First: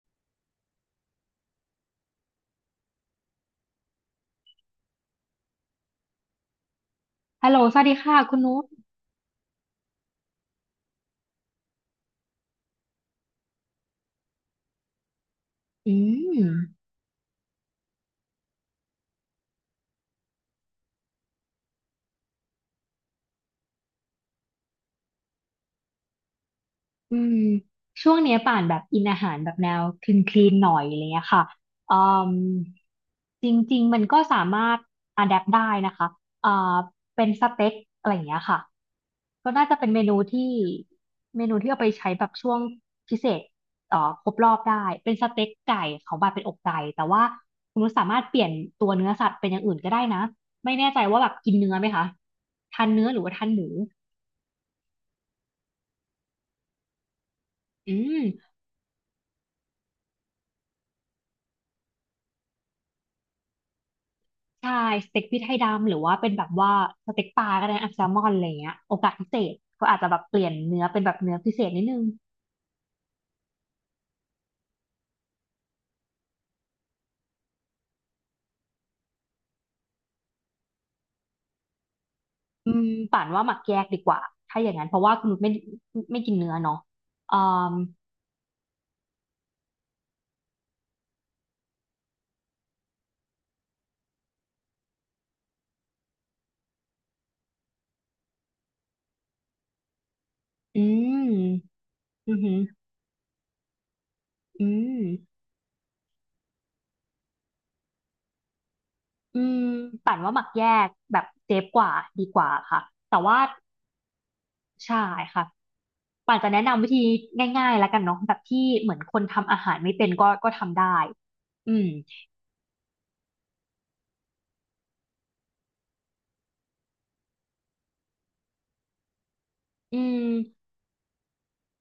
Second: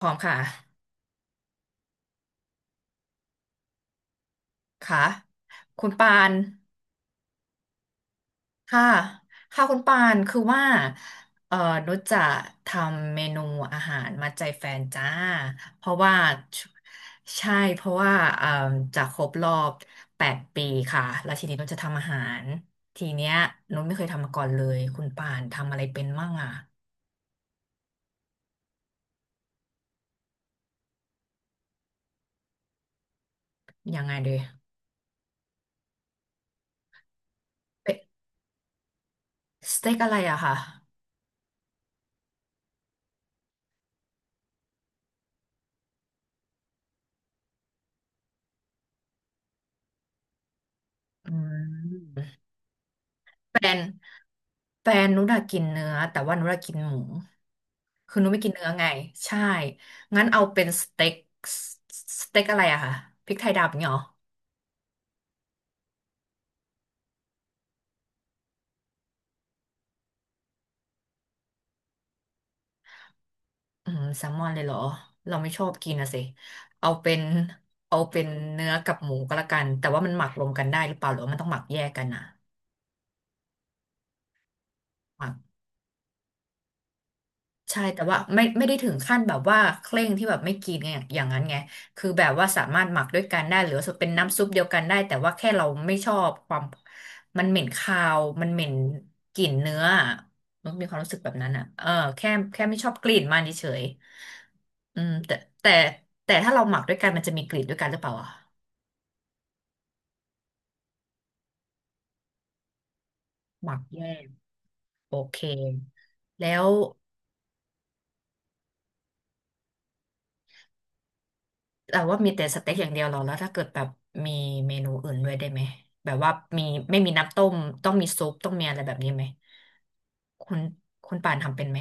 พร้อมค่ะค่ะคุณปานฮัลโหลสวัสดีค่ะคุณนุชค่ะค่ะคุณปานคือว่าเอ่อนุชจะทำเมนูอาหารมาใจแฟนจ้าเพอืราะว่ามชใช่เพราะว่าจะครบรอบ8 ปีค่ะ แล้วทีนี้นุชจะทำอาหาร ทีเนี้ยนุชไม่เคยทำมาก่อนเลยคุณปานทำอะไรเป็นมั่งอ่ะอืมช่วงเนี้ยป่านแบบอินอาหารแบบแนวคลีนคลีนหน่อยอะไรเงี้ยค่ะอืมจริงๆมัยันงไงก็ดีสามารถอะแดปได้นะคะอ่าเป็นสเต็กเป็นอะไรอย่างเงี้ยค่ะก็น่าจะสเป็นเต็กเมอะนูไรอะที่ค่ะเมนูที่เอาไปใช้แบบช่วงพิเศษเอ่อครบรอบได้เป็นสเต็กไก่เขาบาดเป็นอกไก่แต่ว่าคุณนุชสามารถเปลี่ยนตัวเนื้อสัตว์เป็นอย่างอื่นก็ได้นะไม่แน่ใจว่าแบอืบกินเนื้อไหมคะม ทานเนื้อหรือว่าทานแฟหมู นแฟนนุชอะกินเนื้อแต่ว่านุชอะกินหมูอืคือนุชไม่กินมเนื้อไงใช่งั้นเอาเป็นสเต็กสเต็กอะไรอะคะพริกไทยดำอย่างเงี้ยเหรอใช่สเต็กพริกไทยดำหรือว่าเป็นแบบว่าสเต็กปลาก็ได้นะแซลมอนอะไรเงี้ยโอกาสพิเศษก็อาจจะแบบเปลี่ยนเนื้อเป็นแบบเนื้อพิเศษนิดนึงอืมแซลมอนเลยเหรอเราไม่ชอบกินนะสิเอาเป็นเอาเป็นเนื้อกับหมูก็แล้วกันแต่ว่ามันหมักรวมกันได้หรือเปล่าหรือว่ามันต้องหมักแยกกันอะ อืมป่านว่าหมักแยกดีกว่าถ้าอย่างนั้นเพราะว่าคุณนุชไม่กินเนื้อเนาะอ่าใช่แต่ว่าไม่ได้ถึงขั้นแบบว่าเคร่งที่แบบไม่กินไางอย่างนั้นไงคือแบบว่าสามารถหมักด้วยกันได้หรือว่าเป็นน้ำซุปเดียวกันได้แต่ว่าแค่เราไม่ชอบความมันเหม็นคาวมันเหม็นกลิ่นเนื้ออะมันอืมีความรู้สึกแบบนั้นอ่ะมเออแค่อือหือแค่ไม่ชอบกลิ่นมันเฉยอืๆมอืมแต่แต่ถ้าเราหมักด้วยกันมันจะมีกลิ่นด้วยกันหรือเปล่าอ่ะอืมป่านว่าหมักแยกแบบเซฟกว่าดีกว่าค่ะแต่ว่าหมักแยกใช่โอเคค่ะป่านจะแล้แนะว นำวิธีง่ายๆแล้วกันเนาะแบบที่เหมือนคนทำอาหารไม่เป็นก็ทำได้อืมแต่ว่ามีแต่สเต็กอย่างเดียวเหรอแล้วถ้าเกิดแบบมีเมนูอื่นด้วยได้ไหมแบบว่ามีไม่มีน้ำต้มต้องมีซุปต้องมีอะไรแบบนี้ไหมอืม คุณคุณป่านทำเป็นไหม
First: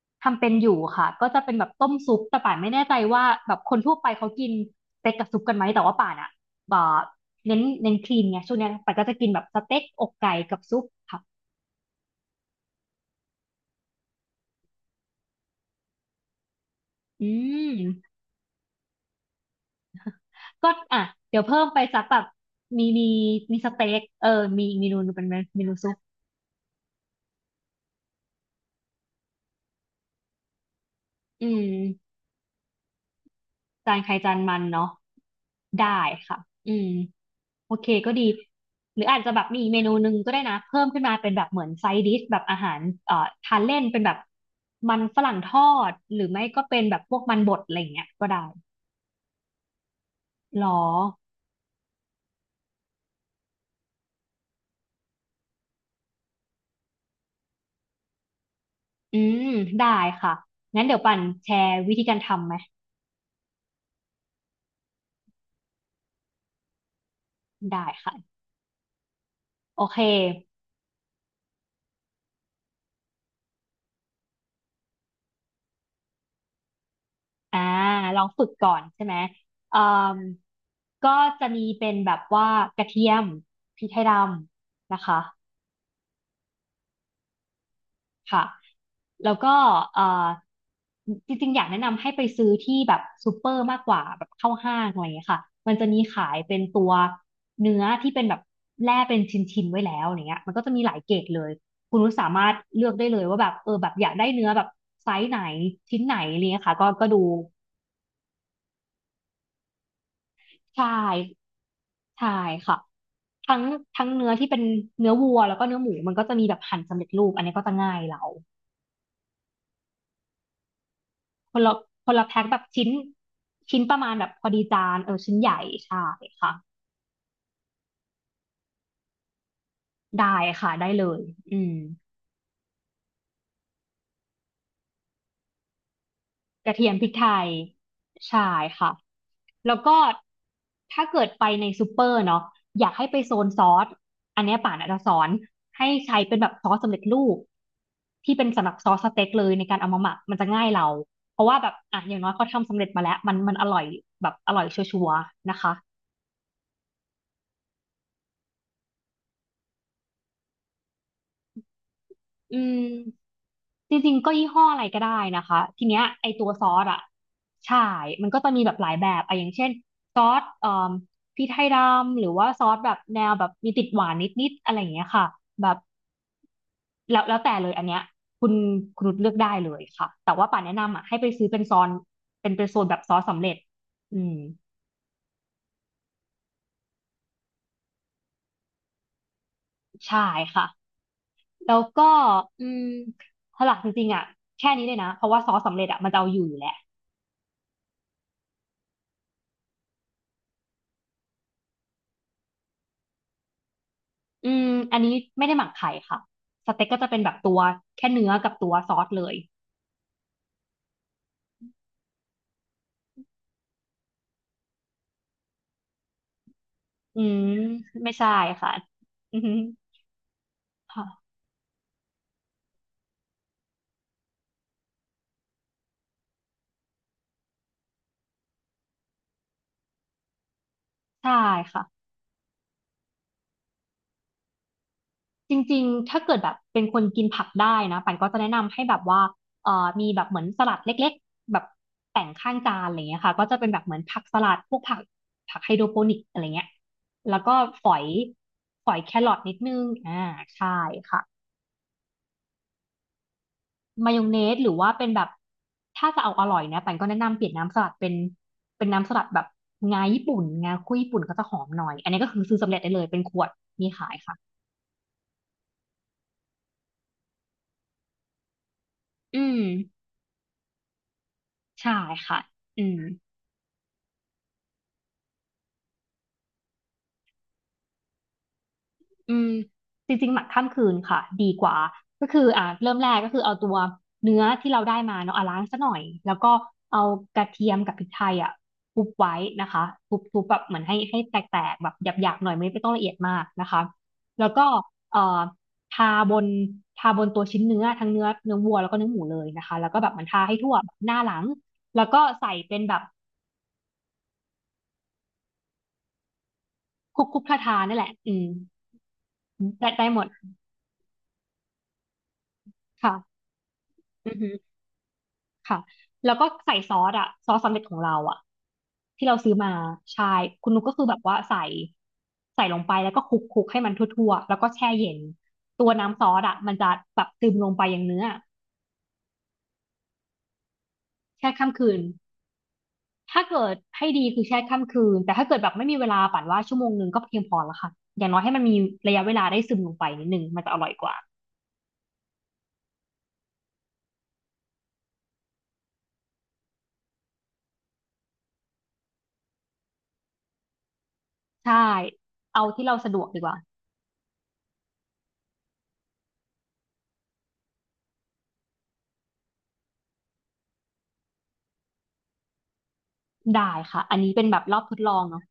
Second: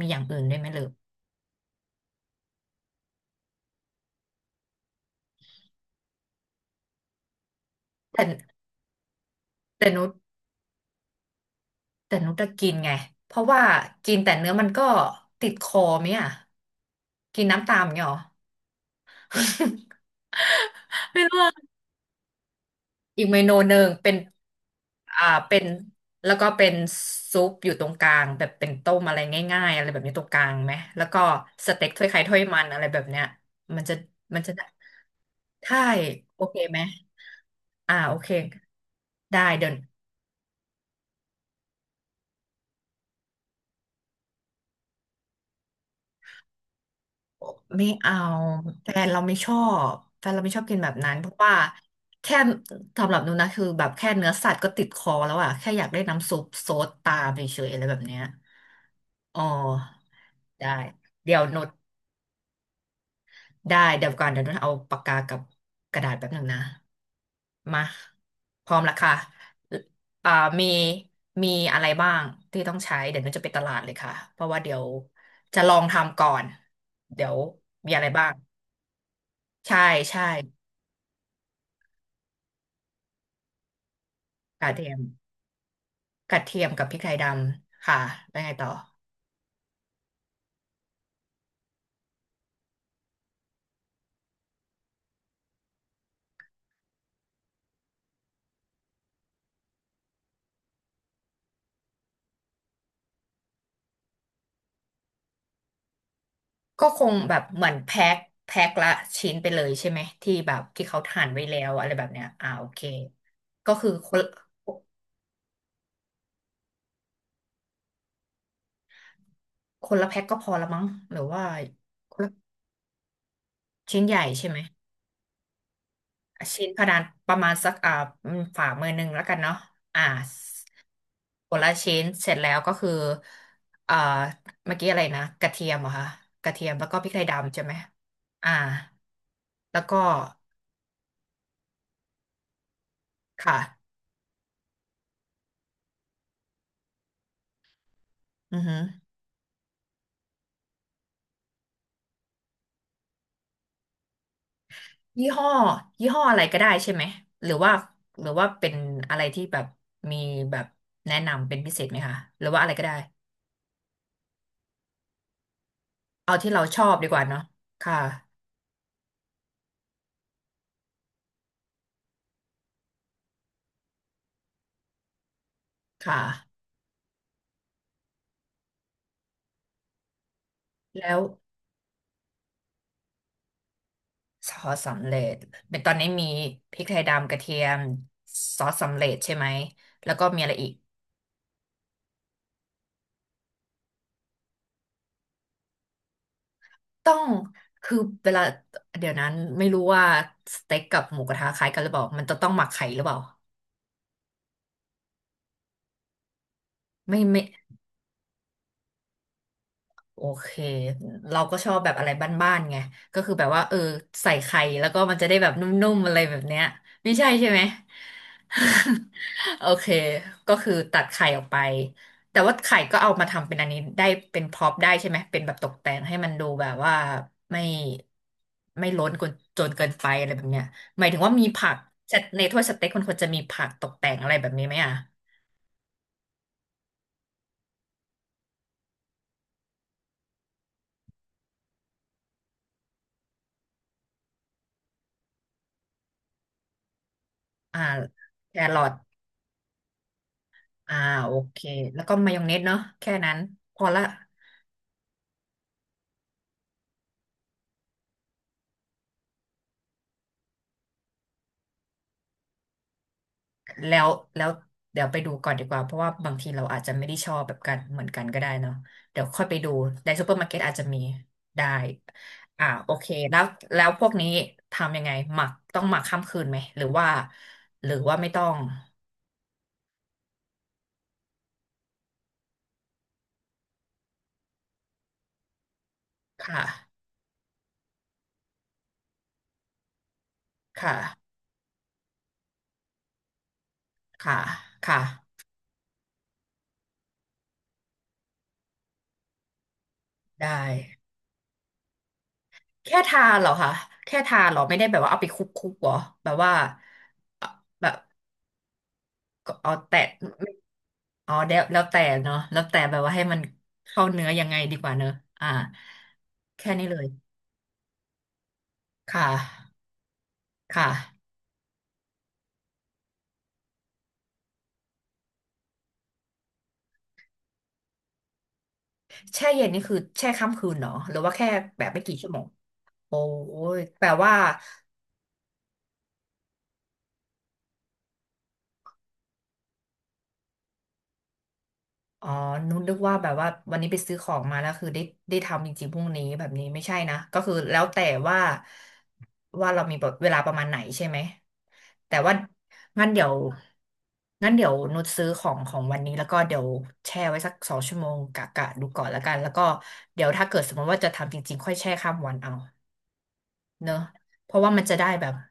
มีอย่างอื่ทำนเป็นด้วยไหอมหยู่รือค่ะก็จะเป็นแบบต้มซุปแต่ป่านไม่แน่ใจว่าแบบคนทั่วไปเขากินสเต็กกับซุปกันไหมแต่ว่าป่านอ่ะแบบเน้นคลีแต่นไงช่วงเนี้ยป่านก็จะกินแบบสเต็กแต่อนุกชไก่กับซุปค่ะแต่นุชจะกินไงเพราะว่ากินแต่เนื้อมันก็ติดคอไหมอ่ะอืกินน้ำตามอย่างเงี้ยเหรมอ ก็อ่ะไม่เดี๋รู้ ยวเพิ่มไปสักแบบมีมีอีกเมนูมีสหนึ่เต็งกเป็นเออมีอีกเมนูหนึ่งเป็อ่านเป็เมนนูซุปแล้วก็เป็นซุปอยู่ตรงกลางแบบเป็นต้มอะไรง่ายๆอะไรแบบนี้ตรงกลางไหมแล้วก็อืมสเต็กถ้วยไข่ถ้วยมันอะไรแบบเนี้ยมันจาจะนใครจานมันจะมันได้เนาะใช่ได้ค่ะโอเคอืไหมม โอเคอ่าก็โอดีเคหรืออาจจะแบได้บมีอีเดี๋ยกวเมนูหนึ่งก็ได้นะเพิ่มขึ้นมาเป็นแบบเหมือนไซด์ดิชแบบอาหารทานเล่นเป็นแบบมันฝรั่งทอดหรือไม่ก็เป็นแบบพวกมันบดอะไรอไม่ย่างเงี้ยเอาก็ได้แฟนเราไม่ชอบแฟนเราไม่ชหรอบกิอนแบบนั้นเพราะว่าแค่สำหรับหนูนะคือแบบแค่เนื้อสัตว์ก็ติดคอแล้วอะแค่อยากได้น้ำซุปโซดตามเฉยๆอะไรแบบเนี้ยอือ๋อมได้ค่ะได้งั้นเดี๋ยวปันเดี๋ยวแชหนู ร์วิธีการทำไหมได้เดี๋ยวก่อนเดี๋ยวนุ่นเอาปากกากับกระดาษแป๊บหนึ่งนะมาได้ค่ะพร้อมละค่ะโอเคอ่ามีมีอะไรบ้างที่ต้องใช้เดี๋ยวนุ่นจะไปตลาดเลยค่ะเพราะว่าเดี๋ยวจะลองทำก่อนเดี๋ยวอ่ามีอะไรลอบ้างงฝึกก่อนใช่ไหมเอ่ใช่มใช่ก็จะมีเป็นแบบว่ากระเทียมพริกไทยดกระเทีำยนะมคะ กระเทียมกับพริกไทยดำค่ะแล้วค่ะไงต่อแล้วก็เอ่อจริงๆอยากแนะนำให้ไปซื้อที่แบบซูเปอร์มากกว่าแบบเข้าห้างอะไรอย่างเงี้ยค่ะมันจะมีขายเป็นตัวเนื้อที่เป็นแบบแล่เป็นชิ้นๆไว้แล้วอย่างเงี้ยมันก็จะมีหลายเกรดเลยคุณนุชสามารถเลือกได้เลยว่าแบบเออแบบอยากได้เนื้อแบบไซส์ไหนชิ้นไหนอะไรเงี้ยค่ะก็ก็คก็งดูแบบเหมือนแพ็คละชิ้นไปเลยใช่ไหมที่แบบที่ใช่เขาหั่นไว้แล้วอะไรแบบเนี้ยใช่อ่าโอค่ะเคทั้งก็คือทั้งคน เนื้อที่เป็นเนื้อวัวแล้วก็เนื้อหมูมันก็จะมีแบบหั่นสำเร็จรูปอันนี้ก็จะง่ายเรา คนละแพ็คก็พอละมั้งหรือว่าคนละคคนนละละแพ็คแบบชิ้นประชิ้นมาณใหญ่แบบพใช่อไหมดีจานเออชิ้นใหญ่ใช่ค่ะชิ้นพะดานประมาณสักอ่าฝ่ามือหนึ่งแล้วกันเนาะอ่าได้ค่ะได้เลยคอืนละมชิ้นเสร็จแล้วก็คืออ่าเมื่อกี้อะไรนะกระเทียมเหรอคะกระเทีกยมระเทีแล้วยมก็พพริริกกไทยไทยดำใช่ไหมใช่อ่าค่ะแล้แล้ววก็ก็ถ้าเกิดไปในซูเปอร์เนาะอยากให้ไปโซนค่ะซอสอันเนี้ยป่านอาจจะสอนให้ใช้เป็นแบบซอสสำเร็จรูปที่เป็นอือสำหรัหืบอซอสสเต็กเลยในการเอามาหมักมันจะง่ายเราเพราะว่าแบบอ่ะอย่างน้อยเขาทำสำเร็จมาแล้วมันอร่อยแบบอร่อยชัวร์ยี่ห้อๆนะคะ ยี่ห้ออะไรก็ได้ใช่ไหมหรือว่าหรือว่าเป็นอะไรที่แบบมีแบบแนะนำเป็นพิเศษไหมคะหรืออืว่าอะไรก็ได้มจริงๆก็ยี่ห้ออะไรก็ได้นะคะทีเนี้ยไอเอาตัวที่ซเราอชอสบอ่ะดีกว่าเนาะคใช่มัน่ะก็จะมีแบบหลายแบบอะอย่างเช่นซอสเอ่มพริกไทยดำหรือว่าซอสแบบแนวแบบมีติดหวานนิดๆอะไรอย่างเงี้ยค่ะแบบค่ะ แล้วแต่เลยอันเนี้ยคุณคุณนุชเลือกได้เลยค่ะแต่ว่าป่านแนะนำอ่ะแล้ให้วไปซื้อเป็นซอนเป็นโซนแบบซอสสำเร็จอืมซอสสำเร็จเป็นตอนนี้มีพริกไทยดำกระเทียมซอสสำเร็จใช่ไหมแล้วใช่ก็มีอะไรค่ะอีกแล้วก็อืมหลักจริงๆอ่ะแค่นี้เลยนะเพราะว่าซอสสำเร็จอ่ะมันจะเอาอยู่แล้ว ต้องคือเวลาเดี๋ยวนั้นไม่รู้ว่าสเต็กกับหมูกระทะคล้ายกันหรือเปล่ามันจะต้องหมักไข่หรือเปล่าอืมอันนี้ไม่ได้หมักไข่ค่ะสเต็กก็จะเป็นไม่แบบไม่ ตัวแค่เนื้อกับตัวซอสเลยโอเคเราก็ชอบแบบอะไรบ้านๆไงก็คือแบบว่าเออใส่ไข่แล้วก็มันจะได้แบบนุ่มๆอะไรแบบเนี้ยไม่อืใช่มใช่ไหม ไม่ใช่ค่ะอืม โอเคก็คือตัดไข่ค่ะออกไปแต่ว่าไข่ก็เอามาทำเป็นอันนี้ได้เป็นพร็อพได้ใช่ไหมเป็นแบบตกแต่งให้มันดูแบบว่าไม่ไม่ล้นจนจนเกินไปอะไรแบบเนี้ยหมายถึงใช่ว่ามีผักค่ะในถ้วยสเต็กมันควรจะมีผักตกแต่งอะไรแบบนี้ไหมอ่ะจริงๆ ถ้าเกิดแบบเป็นคนกินผักได้นะปันก็จะแนะนำให้แบบว่ามีแบบเหมือนสลัดเล็กๆแบบแต่งข้างจานอะไรเงี้ยค่ะก็จะเป็นแบบเหมือนผักสลัดพวกผักไฮโดรโปนิกอะไรเงี้ยแล้วก็อ่าฝอยแครอฝท อยแครอทนิดนึงอ่าใช่อ่าค่ะ โอเคแล้วก็มายองเนสเนาะแค่นั้นพอละมายองเนสหรือว่าเป็นแบบถ้าจะเอาอร่อยนะปันก็แนะนำเปลี่ยนน้ำสลัดเป็นเป็นน้ำสลัดแบบงาญี่ปุ่นงาคุยญี่ปุ่นก็จะหอมหน่อยอันนี้ก็คือซื้อสำเร็จได้เลยเป็นขวดมีแล้ขาวยค่ะแล้วเดี๋ยวไปดูก่อนดีกว่าเพราะว่าบางทีเราอาจจะไม่ได้ชอบแบบกันเหมือนกันก็ได้เนาะเดี๋ยวค่ออืยไปมดูในซูเปอร์มาร์เก็ตอาจจะมีได้ใช่ค่ะอ่าอืโอม เคแล้วแล้วพวกนี้ทำยังไงหมักต้องหมักข้ามคืนไหมหรือว่าหรือว่าไม่ต้องอืมจริงๆหมักข้ามคืนค่ะดีกว่าก็คือเริ่มแรกก็คือเอาตัวเนื้อที่เราได้มาเนาะอ่ะล้างซะหน่อยแล้วก็ค่ะเอากระเทียมกับพริกไทยอ่ะทุบไว้นะคะทุบทุบแบบเหมือนให้ค่ะให้แตกๆแบบหยาบๆหน่อยไม่ต้องละเอียดมากนะคะค่ะแล้วก็ค่ะเอ่อทาบนทาบนตัวชิ้นเนื้อทั้งเนื้อวัวแล้วก็เนื้อหมูเลยนะคะแล้วก็แบบเหมอนทาให้ได้ทั่วแบบหน้าหลังแล้วก็ใส่เป็นแบแค่บทาเหรอคะแค่ทาเหรอไม่ได้แบบว่าเอาไปคลุกๆเหรอแบบว่าคลุกเอ่อๆทาแบๆบ นั่นแหละอืมก็เอาได้แต่ได้หมดอ๋อแล้วแต่เนาะแล้วแต่แบบว่าให้ค่ะมันเข้าเนื้อืออยัฮึ งไงดีกว่าเนอะอ่าค่ะแล้วก็แค่ใส่นี้เลยซอสสำเร็จของเราอะที่ค่ะเราซื้อมาใช่คุณคนุกก็คือแบบ่ะว่าใส่ลงไปแล้วก็คลุกคลุกให้มันทั่วๆแล้วก็แช่เย็นตัวน้ำซอสอะมันจะแบบซึมลงไปอย่างเนื้อแช่เย็นนี่คือแช่ค่ำคืนเนาะหรือว่าแค่แช่ข้ามแบคืบนไม่กี่ชั่วโมงโอ้ถ้าเกิดยแปให้ลดีว่า คือแช่ข้ามคืนแต่ถ้าเกิดแบบไม่มีเวลาปั่นว่า1 ชั่วโมงก็เพียงพอแล้วค่ะอย่างน้อยให้มันมีระยะเวลาได้ซึมลงไปนิดนึงมันจะอร่อยกว่าอ๋อนุนึกว่าแบบว่าวันนี้ไปซื้อของมาแล้วคือได้ได้ทำจริงๆพรุ่งนี้แบบนี้ไม่ใช่นะก็คือแล้วแต่ว่าว่าเรามีแบบเวลาประมาณไหนใช่ไหมใช่แต่ว่าเอาที่เรางั้นสะดเดี๋วกยวดีกว่างั้นเดี๋ยวนุชซื้อของของวันนี้แล้วก็เดี๋ยวแช่ไว้สัก2 ชั่วโมงกะดูก่อนแล้วกันแล้วก็เดี๋ยวถ้าเกิดสมมติว่าจะทำจริงๆค่อยแช่ข้ามวันเอาได้เนอะค่ะอันนี้เป็นเพแบราะบว่ารอมับนทจะดได้ลองแบบเนาะ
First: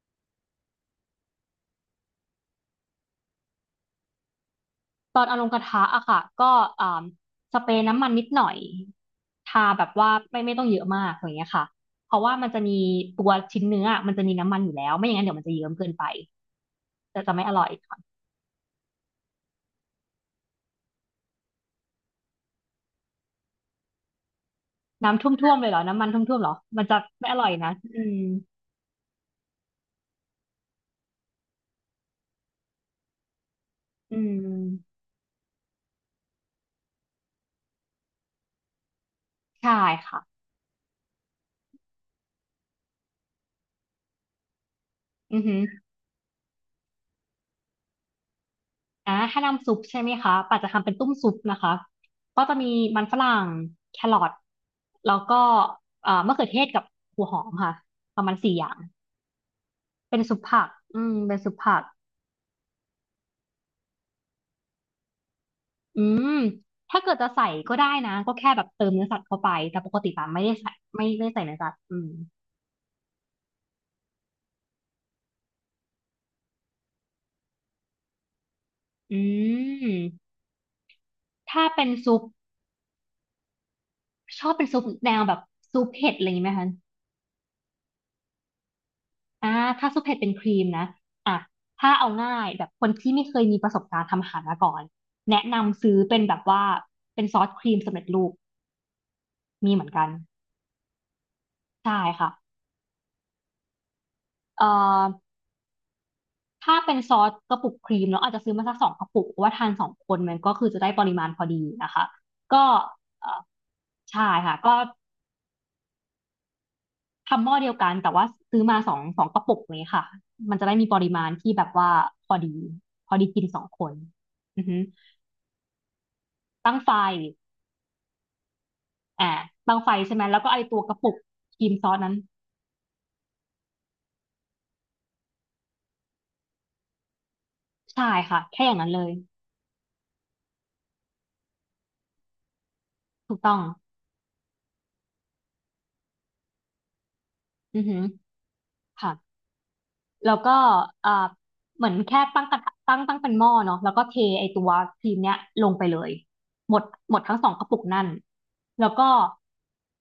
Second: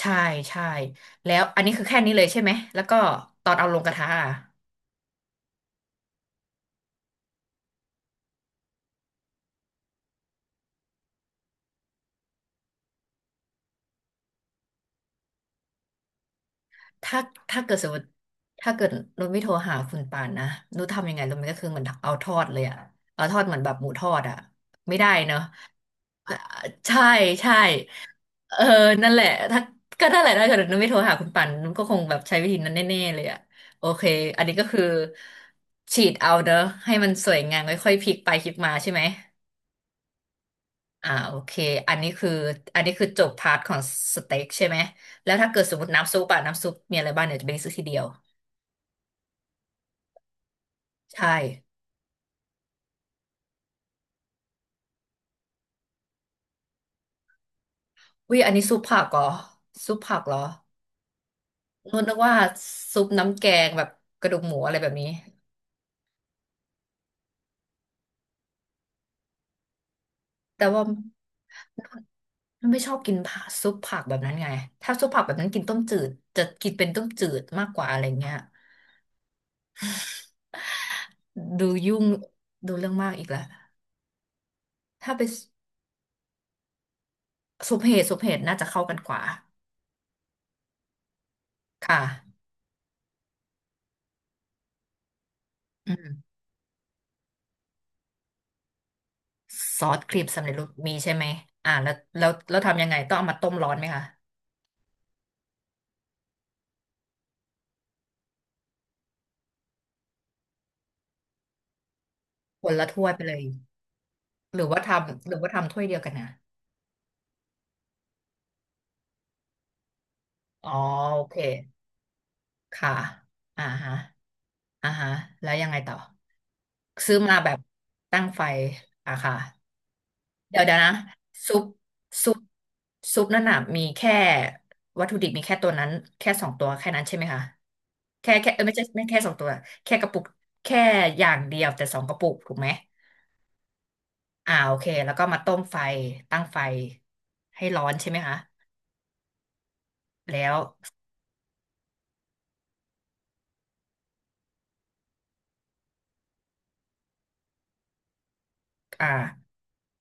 ใช่ใช่แล้วอันนี้คือแค่นี้เลยใช่ไหมแล้วก็ตอนเอาลงกระทะอะ ตอนเอาลงกระทะอะค่ะก็อ่าสเปรย์น้ำมันนิดหน่อยทาแบบว่าไม่ต้องเยอะมากอย่างเงี้ยค่ะเพราะว่ามันจะมีตัวชิ้นเนื้ออะมันจะมีน้ำมันอยู่แล้วไม่อย่างนั้นเดี๋ยวมันจะเยิ้มเกินไปถ้าจะไม่อถ้าร่อยเกิดสมค่ะมติถ้าเกิดนุชไม่โทรหาคุณปานนะนุชทำยังไงรู้ไหมก็คือเหมือนเอาทอดเลยอะเอาทอดเหมือนแบบหมูทอดอะไม่ได้น้ำทเนาะ่วมๆเลยเหรอน้ำมันท่อ่าวมๆเหรอมันจะใช่ไม่อร่อยใช่นะอืมเออนั่นแหละถ้าก็นั่นแหละถ้าเกิดนุชไม่โทรหาคุณปานนุชก็คงแบบใช้วิธีนั้นแน่ๆเลยอะโอเคอือันนี้ก็คือมฉีดเอาเนอะให้มันสวยงามค่อยๆพลิกไปพลิกมาใช่ไหมใช่ค่ะอ่าโอเคอันนี้คืออันนี้คือจบพาร์ทของสเต็กใช่ไหมแล้วอือถ้าหืเกิอดสมมติน้ำซุปอะน้ำซุปมีอะไรบ้างเดี๋ยวจะไปซื้อทีเดียว ถ้าน้ำซุปใช่ไหมคะป่าจะทำเป็นตุ้มใช่ ซุปนะคะก็จะมีมันฝรั่งแครอทแล้วก็มะเขือเทศกับหัวหอมค่ะประมาณวิอยอัสี่นอนี้ย่าซุง ปผักเหรอ ซุปผัเป็นกเหซุรอปผักอืมเป็นซุปผักนุ่นนึกว่าซุปน้ำแกงแบบกระดูกหมูอะไรแบบนี้อืมถ้าเกิดจะใส่ก็ได้นะก็แค่แบบเติมเนื้อสัตว์เข้าไปแต่ปกติปาไม่ได้แต่ใส่ว่าไม่ได้ใส่เนื้อสัตว์อืมนุ่นไม่ชอบกินผักซุปผักแบบนั้นไง ถ้าซุปผักแบบนั้นกินต้มจืดจะกินเป็นต้มจืดมากกว่าอะไรเงี้ยอืมถ้าดูเป็นยุ่งซุปดูเรื่องมากอีกแล้วชอบเป็นซุปแนถ้าวเป็นแบบซุปเผ็ดอะไรอย่างนี้ไหมคะซุปเห็ดซุปเห็ดน่าจะเข้ากันกว่าอ่าถ้าซุปเผ็ดเป็นครีมนะอ่ะคถ้าเอา่ะง่ายแบบคนที่ไม่เคยมีประสบการณ์ทำอาหารมาก่อนแนะนำอืซื้อเป็นมแบบว่าเป็นซอสครีมสำเร็จรูปมีเหซมือนอสกันครีมสำเร็จรูปมีใช่ไหมอ่าแล้ใช่วแล้ค่ะวแล้วทำยังไงต้องเอามาต้มร้อนไหมคะเอ่อ ถ้าเป็นซอสกระปุกครีมเราอาจจะซื้อมาสักสองกระปุกเพราะว่าทานสองคนมันก็คือจะได้ปริมาณพอดีนะคะก็คนละถ้วยไปเอ่เลอย ใช่ค่ะหรือก็ว่าทำหรือว่าทำถ้วยเดียวกันนะทำหม้อเดียวกันแต่ว่าซื้อมาสองกระปุกนี้ค่ะมันจะอ๋อได้มีปริโอมาณเคที่แบบว่าพอดีค่ะพอดีกินสออ่างคนฮะอือฮึอ่าฮะแล้วยังไงต่อตั้งไฟซื้อมาแบบตั้งไฟอ่ะอ่าค่ะตั้งไฟใช่ไหมแล้วก็ไอเดี๋ยวเดี๋ตัยววกนะระปุกซุคปรีมซอสนั้นซุปซุปนั่นน่ะมีแค่วัตถุดิบมีแค่ตัวนั้นแค่สองตัวแค่นั้นใช่ไหมคะใช่แค่ค่ะแค่เอแค่ออไม่ย่างใช่นั้นเลไม่ยแค่สองตัวแค่กระปุกแค่อย่างเดียวแต่สองกระปุกถูกไหมถูกต้องอ่าโอเคแล้วก็มาต้มไฟตั้งไฟให้อืร้ออนฮึใช่ไหมคะค่ะ แล้วแล้ก็วเอ่อเหมือนแค่ตั้งกระทะตั้งเป็นหม้อเนาะแล้วก็เทไอตัวครีมเนี้ยลงไปเลยหมดหมดทั้งสองกระปุกนั่นแล้วก็อ่า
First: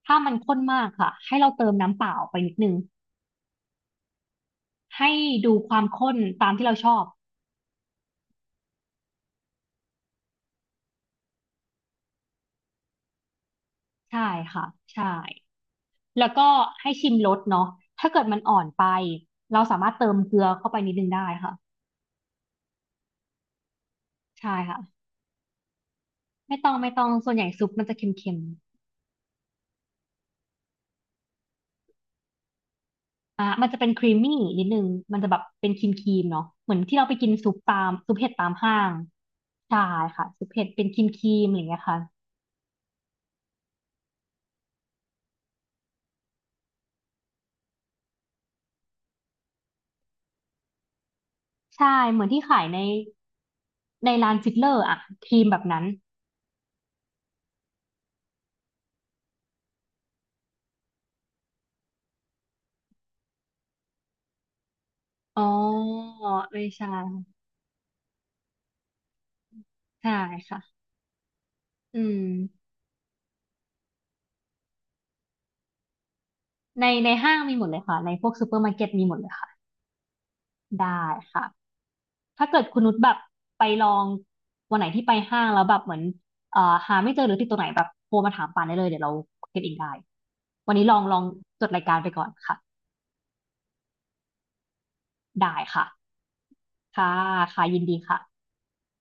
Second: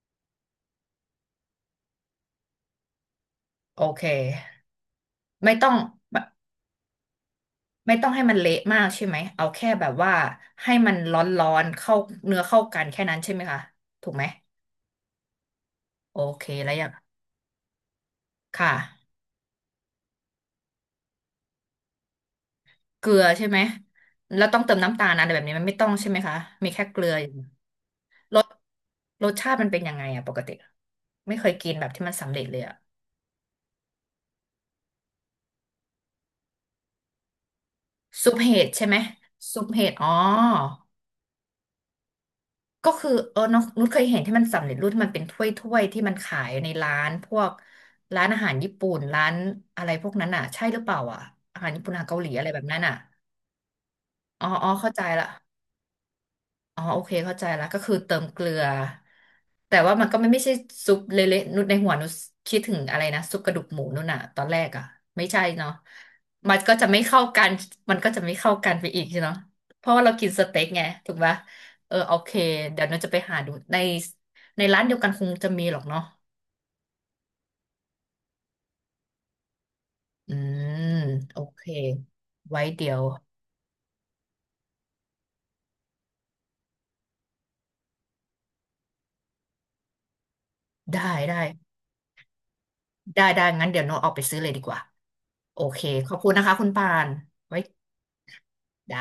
ถ้ามันข้นมากค่ะให้เราเติมน้ำเปล่าไปนิดนึงโอเคให้ไม่ดูต้คอง วามข้นตามที่เราชอบไม่ต้องให้มันเละมากใช่ไหมเอาแค่แบบว่าให้มันร้อนๆเข้าเนื้อเข้ากันแค่นั้นใช่ไหมคะถูกใช่ไหมค่ะใช่ โอแล้วเคก็แล้วอย่าให้งชิมรสเนาะถ้าเกิดมันอ่อนค่ะไปเราสามารถเติมเกลือเข้าไปนิดนึงได้ค่ะเกลือใช่ไหมแล้วใช่ต้องเติค่ะมน้ำตาลนะอะไรแบบนี้มันไม่ต้องใช่ไหมคะไม่มีต้องแค่ไม่เกต้ลืองออส่ย่างวนใหเดียญ่วซุปมันจะเค็รม สรสชาติมันเป็นยังไงอะปกติไม่เคยกินแบบที่มันสำเร็จเลยอะอ่ะมันจะเป็นครีมมี่นิดนึงมันจะแบบเป็นครีมครีมเนาะเหมือนที่เราไปกินซุปตามซุปเห็ซุดปตามเห็ดห้าใช่งไหมซุปใช่เห็ดอ๋อ ค่ะซุปเห็ดเป็นครีมครีมอะไรอย่างเงี้ยค่ะก็คือเออน้องนุชเคยเห็นที่มันสำเร็จรูปที่มันเป็นถ้วยถ้วยที่มันขายในร้านพวกร้านอาหารญี่ปุ่นร้านอะไรพวกนั้นอ่ะใช่หรือเปล่าอ่ะอาหารญี่ปุ่นใช่อาหารเหเกามืหอลีนที่อะไรแบขายบในนั้นอ่ะร้านอ๋อฟิตเลอ๋ออร์เข้าอะใจละ ครีมแบบนั้นอ๋อโอเคเข้าใจแล้วก็คือเติมเกลือแต่ว่ามันก็ไม่ใช่ซุปเละๆนุชในหัวนุชคิดถึงอะไรนะซุปกระดูกหมูนู่นน่ะตอนแรกอ่ะไม่อ๋ใช่อเนาะมันไม่ก็จะใช่ไม่เข้ากันมันก็จะไม่เข้ากันไปอีกใช่เนาะเพราะว่าใช่เรากินสค่ะเต็กไงถูกปะเอออืโอมเคเดี๋ยวนุชจะไปหาดูในในร้านเดียวกันคงจะมีหรอกเนาะในห้างมีหมดเลยค่ะในพวกซูเปอร์มาร์เก็ตมีหมดเลยค่ะอืมได้โอค่ะ เคถ้าเกิไว้ดคุณเดี๋นุยชวแบบไปลองวันไหนที่ไปห้างแล้วแบบเหมือนเอ่อหาไม่เจอหรือติดตัวไหนแบบโทรมาถามปานได้เลยเดี๋ยวเราเก็บเองได้ วันนี้ลอได้งลองได้จดรายการไปก่อนค่ะได้งั้นเดี๋ยวโนตออกไปซื้อเลยดีกว่าได้โอเคค่ะขอบคุณนะคะคุณปาค่ะนไว้ค่ะยินดีค่ะได้